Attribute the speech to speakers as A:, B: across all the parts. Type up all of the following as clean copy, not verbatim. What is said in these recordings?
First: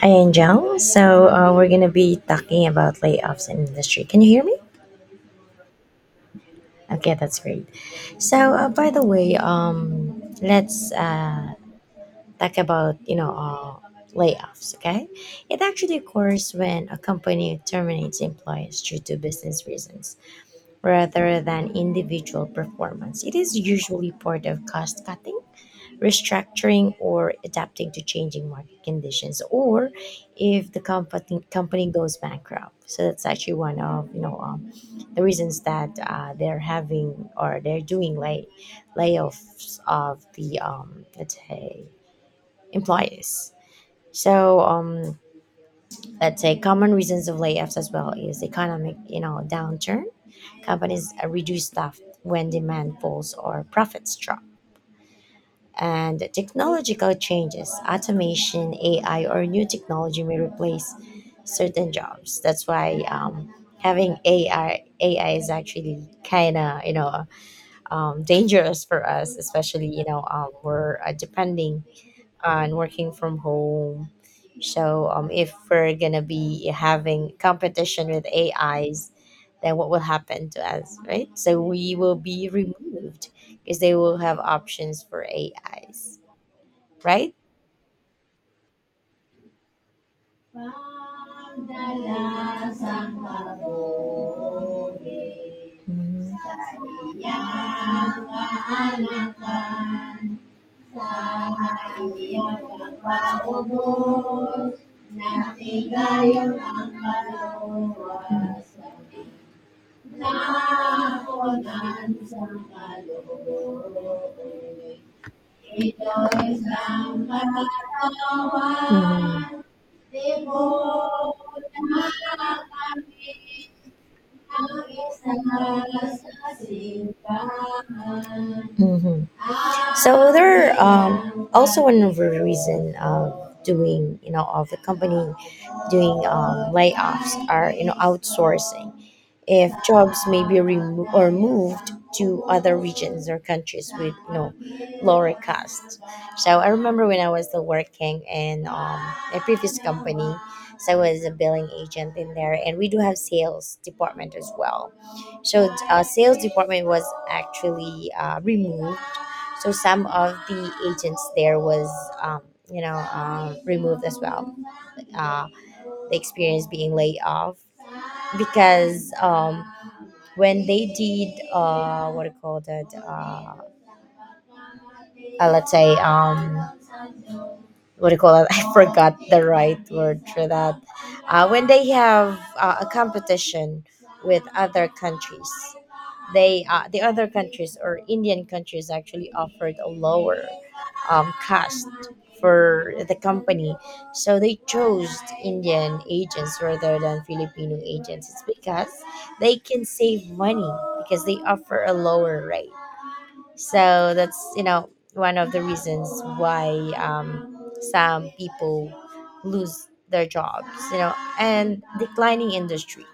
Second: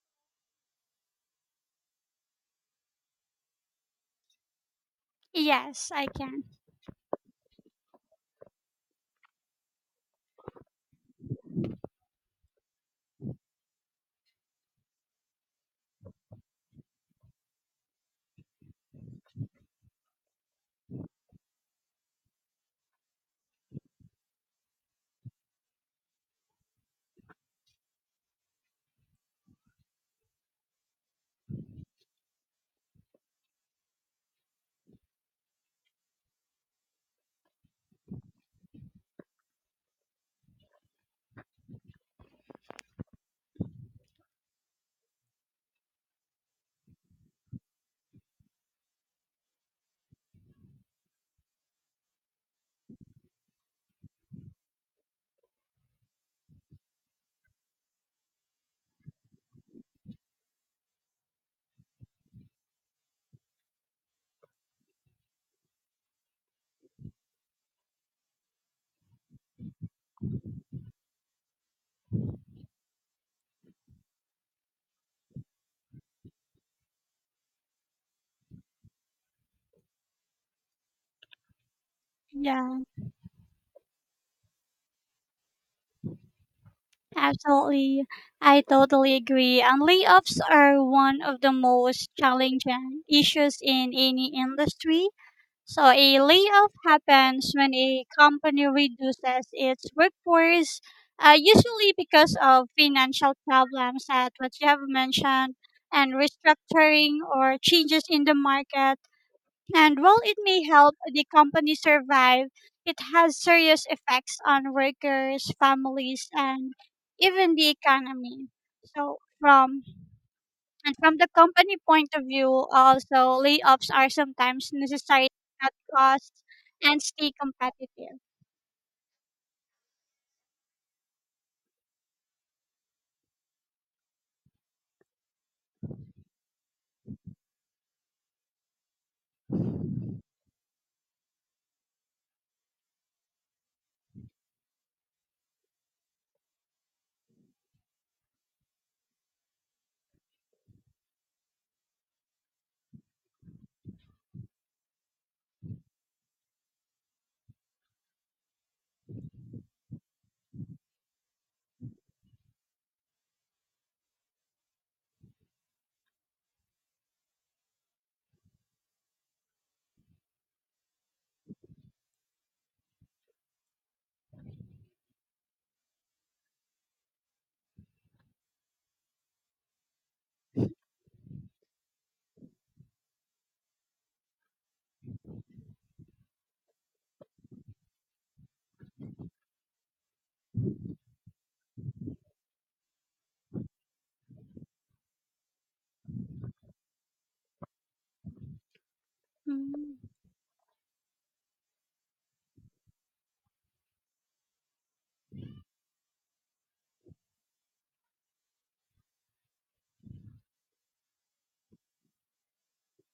A: Hi, Angel. We're going to be talking about layoffs in industry. Can you hear me?
B: Yes, I can.
A: Okay, that's great. By the way, let's talk about, layoffs, okay? It actually occurs when a company terminates employees due to business reasons rather than individual performance. It is usually part of cost cutting, restructuring, or adapting to changing market conditions, or if the company goes bankrupt. So that's actually one of, the reasons that they're having, or they're doing layoffs of the, let's say, employees. So let's say, common reasons of layoffs as well is economic, you know, downturn. Companies reduce staff when demand falls or profits drop. And technological changes, automation, AI, or new technology may replace certain jobs. That's why, having AI is actually kind of, you know, dangerous for us, especially, you know, we're depending on working from home. So if we're gonna be having competition with AIs, then what will happen to us, right? So we will be
B: Yeah,
A: removed because they will have options for AIs, right?
B: absolutely. I totally agree. And layoffs are one of the most challenging issues in any industry. So a
A: Mhm.
B: layoff happens when a company reduces its workforce, usually because of financial problems, as what you have mentioned, and restructuring or changes in the market. And while it may help the company survive, it has serious effects on workers, families, and even the economy. So from the company point of view, also layoffs are sometimes necessary at costs and stay competitive.
A: Mhm. So there are, also another reason of doing, you know, of the company doing, layoffs, or you know, outsourcing. If jobs may be removed or moved to other regions or countries with, you know, lower costs. So I remember when I was still working in, a previous company. So I was a billing agent in there, and we do have sales department as well. So sales department was actually removed. So some of the agents there was, um, you know, removed as well. uh, the experience being laid off, because, when they did, what do you call that, let's say, what do you call it? I forgot the right word for that. When they have a competition with other countries, they the other countries, or Indian countries, actually offered a lower, cost for the company, so they chose Indian agents rather than Filipino agents. It's because they can
B: Mm,
A: save money, because they offer a lower rate. So that's, you know, one of the reasons why, um, some people lose their jobs. You know, and declining industry.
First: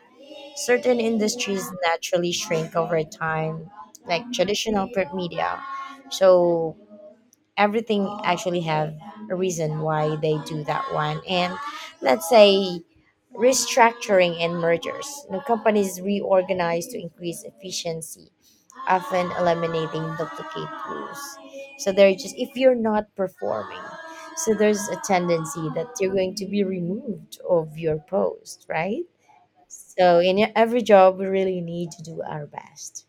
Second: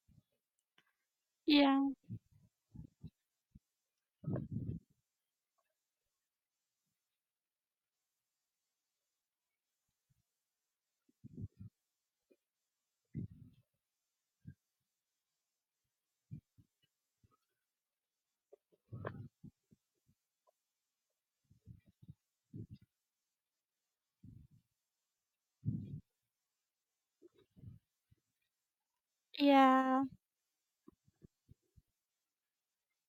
A: Certain industries
B: yeah,
A: naturally shrink over time, like traditional print media. So everything actually have a reason why they do that one. And let's say, restructuring and mergers, you know, companies reorganize to increase efficiency, often eliminating duplicate rules. So they're just, if you're not performing, so there's a tendency that you're going to be removed of your post, right?
B: yeah.
A: So in every job we really need to do our best.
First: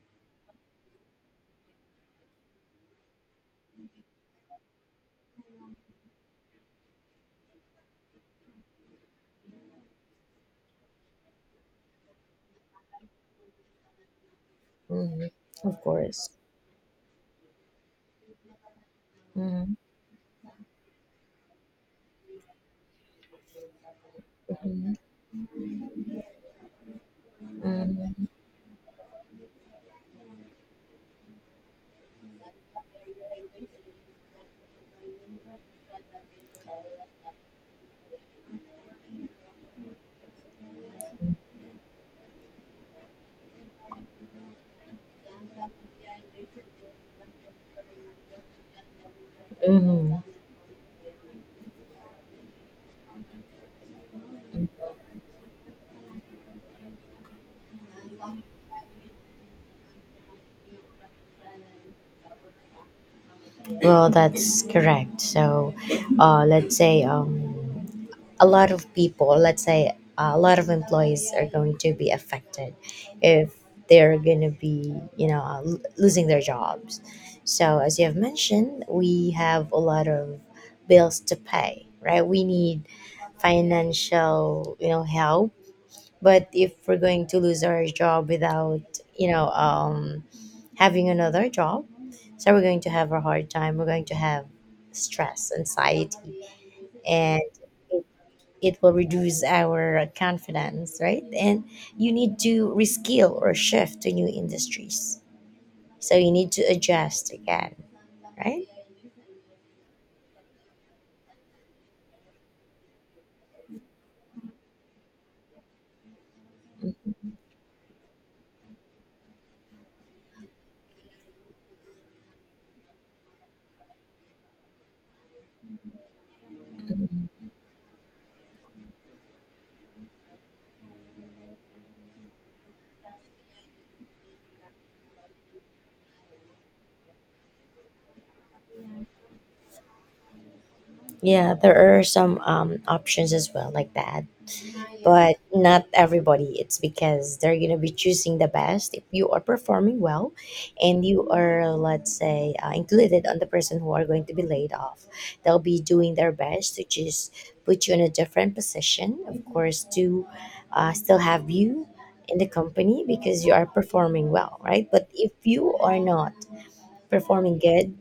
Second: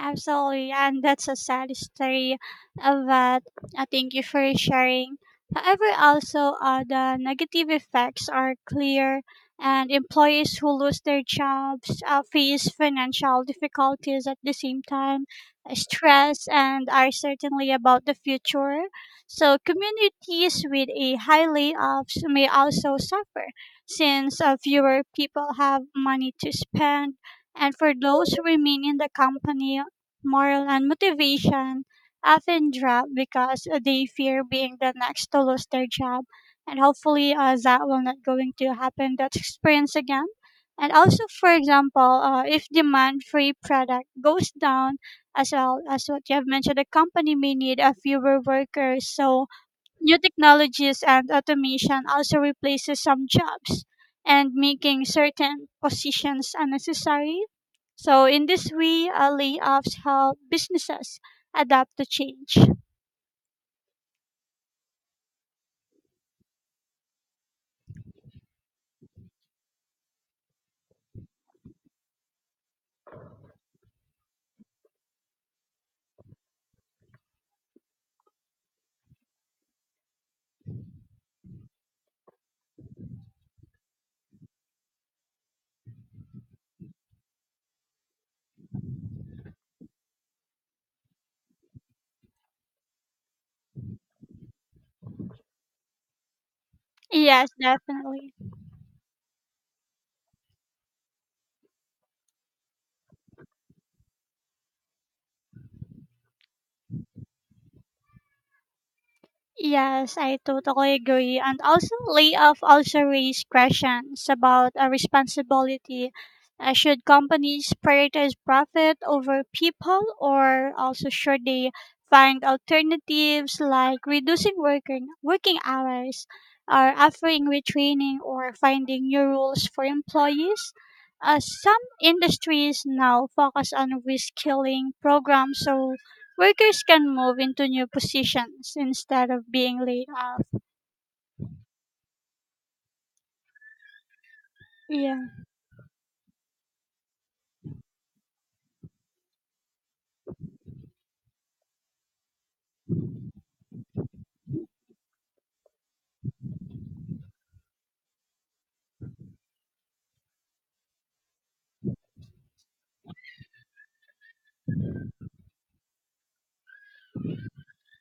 B: Absolutely, and that's a sad story of that. Thank you for sharing. However, also the negative effects are clear, and employees who lose their jobs face financial difficulties at the same time,
A: Mhm. Of course.
B: stress, and are certainly about the future. So,
A: Mhm.
B: communities with a high layoffs may also suffer, since
A: Mhm.
B: fewer people have money to spend, and for
A: Mhm.
B: those who remain in the company, moral and motivation often drop because they fear being the next to lose their job. And hopefully, that will not going to happen that experience again. And also, for example, if demand free product goes down, as well as what you have mentioned, the company may need a fewer workers. So new
A: Mhm.
B: technologies and automation also replaces some jobs and making certain positions unnecessary. So in this way, layoffs help businesses adapt to change.
A: Well, that's correct. Let's say, a lot of people, let's say a lot of employees are going to be affected if they're going to be, you know, losing their jobs. So, as you have mentioned, we have a lot of bills to pay, right? We need financial, you know, help, but if we're going to lose our job without, you know um, having another job, so we're going to have a hard time, we're going to have stress, anxiety, and
B: Yes,
A: it,
B: definitely.
A: it will reduce our confidence, right? And you need to reskill or shift to new industries, so you need to adjust again, right?
B: Yes, I totally agree. And also, layoff also raise questions about a responsibility. Should companies prioritize profit over people, or also should they find alternatives like reducing working hours, or
A: Mhm.
B: offering retraining, or finding new rules for employees? Some industries now focus on reskilling programs, so workers can move into new positions instead of being laid off.
A: Yeah, there are some, options as well like that.
B: Yeah.
A: But not everybody. It's because they're going to be choosing the best. If you are performing well, and you are, let's say, included on the person who are going to be laid off, they'll be doing their best to just put you in a different position, of course, to still have you in the company, because you are performing well, right? But if you are not performing good,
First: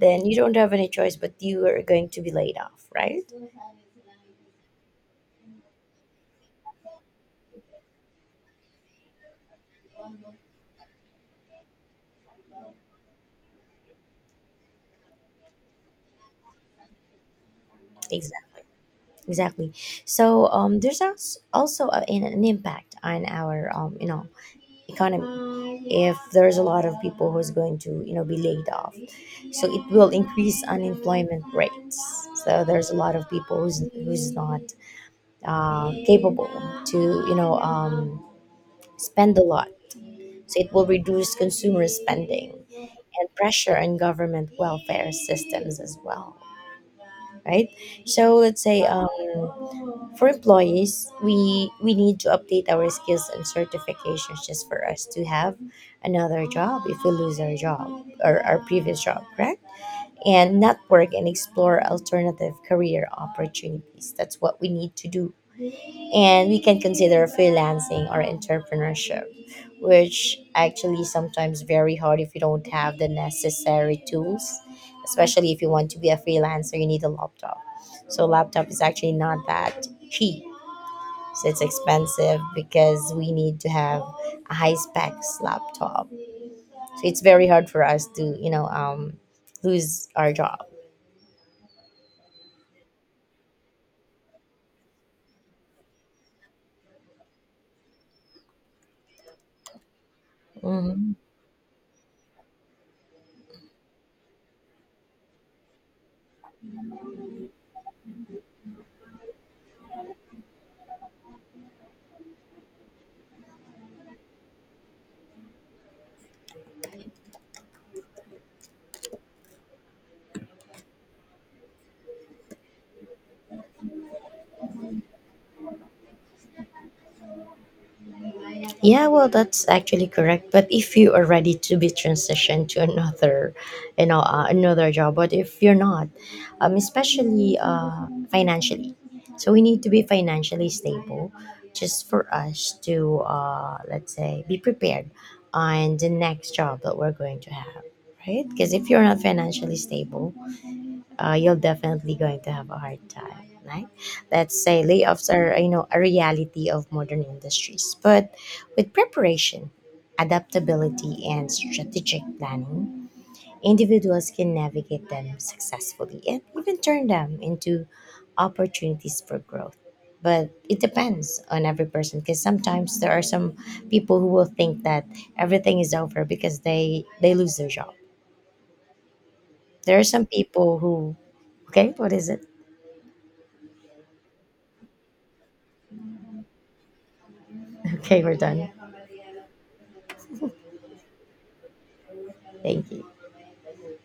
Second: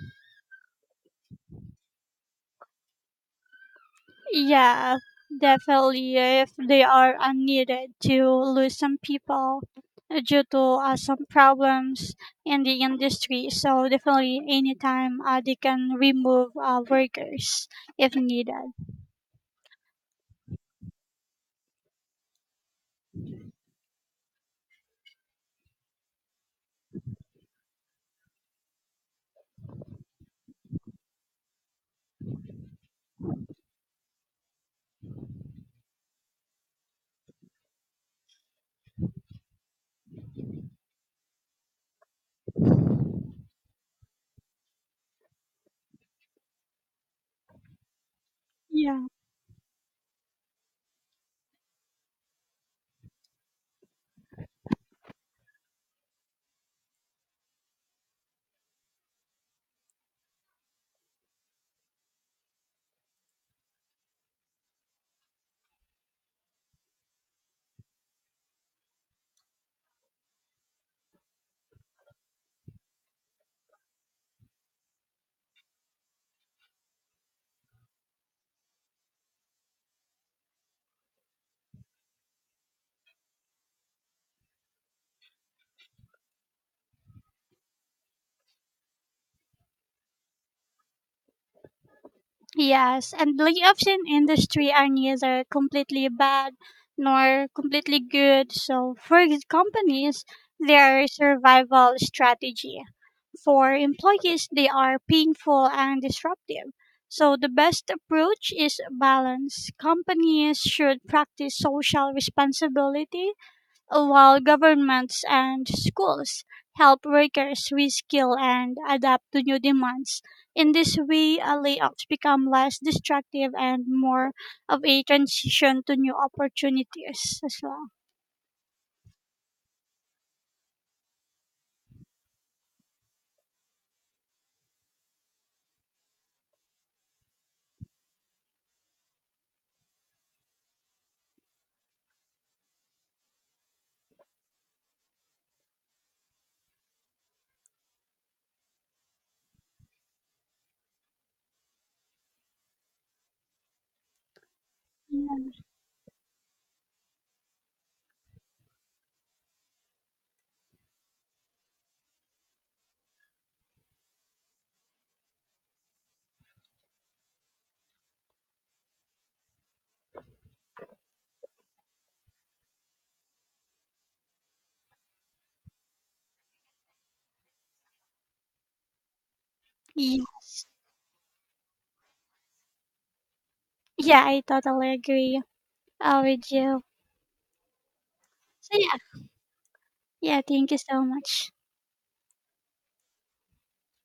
A: then you don't have any choice but you are going to be laid off, right?
B: Yeah, definitely. If they are unneeded to lose some people due to some problems in the industry. So definitely anytime they can remove workers if needed.
A: Exactly. Exactly. So there's also a, an impact on our, you know, economy. If there's a lot of people who's going to, you know, be laid off, so it will increase unemployment rates. So there's a lot of people who's not capable to, you know um, spend a lot. So it will reduce consumer spending and pressure on government welfare systems as well, right? So let's say,
B: Yeah.
A: for employees, we need to update our skills and certifications just for us to have another job if we lose our job, or our previous job, correct? And network and explore alternative career opportunities. That's what we need to do. And we can consider freelancing or entrepreneurship, which actually sometimes very hard if you don't have the necessary tools. Especially if you want to be a freelancer, you need a laptop. So laptop is actually not that cheap, so it's expensive, because we need to have a high specs laptop. So it's very hard for us to, you know, lose our job.
B: Yes, and layoffs in industry are neither completely bad nor completely good. So for these companies, they are a
A: Mhm.
B: survival strategy. For employees, they are painful and disruptive. So the best approach is balance. Companies should practice social responsibility while governments and schools help workers reskill and adapt to new demands. In this way, layoffs become less destructive and more of a transition to new opportunities as well.
A: Yeah, well, that's actually correct. But if you are ready to be transitioned to another, you know, another job, but if you're not, especially financially, so we need to be financially stable, just for us to, let's say, be prepared on the next job that we're going to have, right? Because if you're not financially stable, you're definitely going to have a hard time, right? Let's say, layoffs are,
B: Yeah,
A: you know, a reality of modern industries, but with preparation, adaptability, and strategic planning, individuals can navigate them successfully and even turn them into opportunities for growth. But it depends on every person, because sometimes there are some people who will think that everything is over because they lose their job. There are
B: Ye-
A: some people who, okay, what is it?
B: yeah, I totally agree with you.
A: Okay, we're done.
B: So, yeah, yeah, thank you so much.
A: Thank you.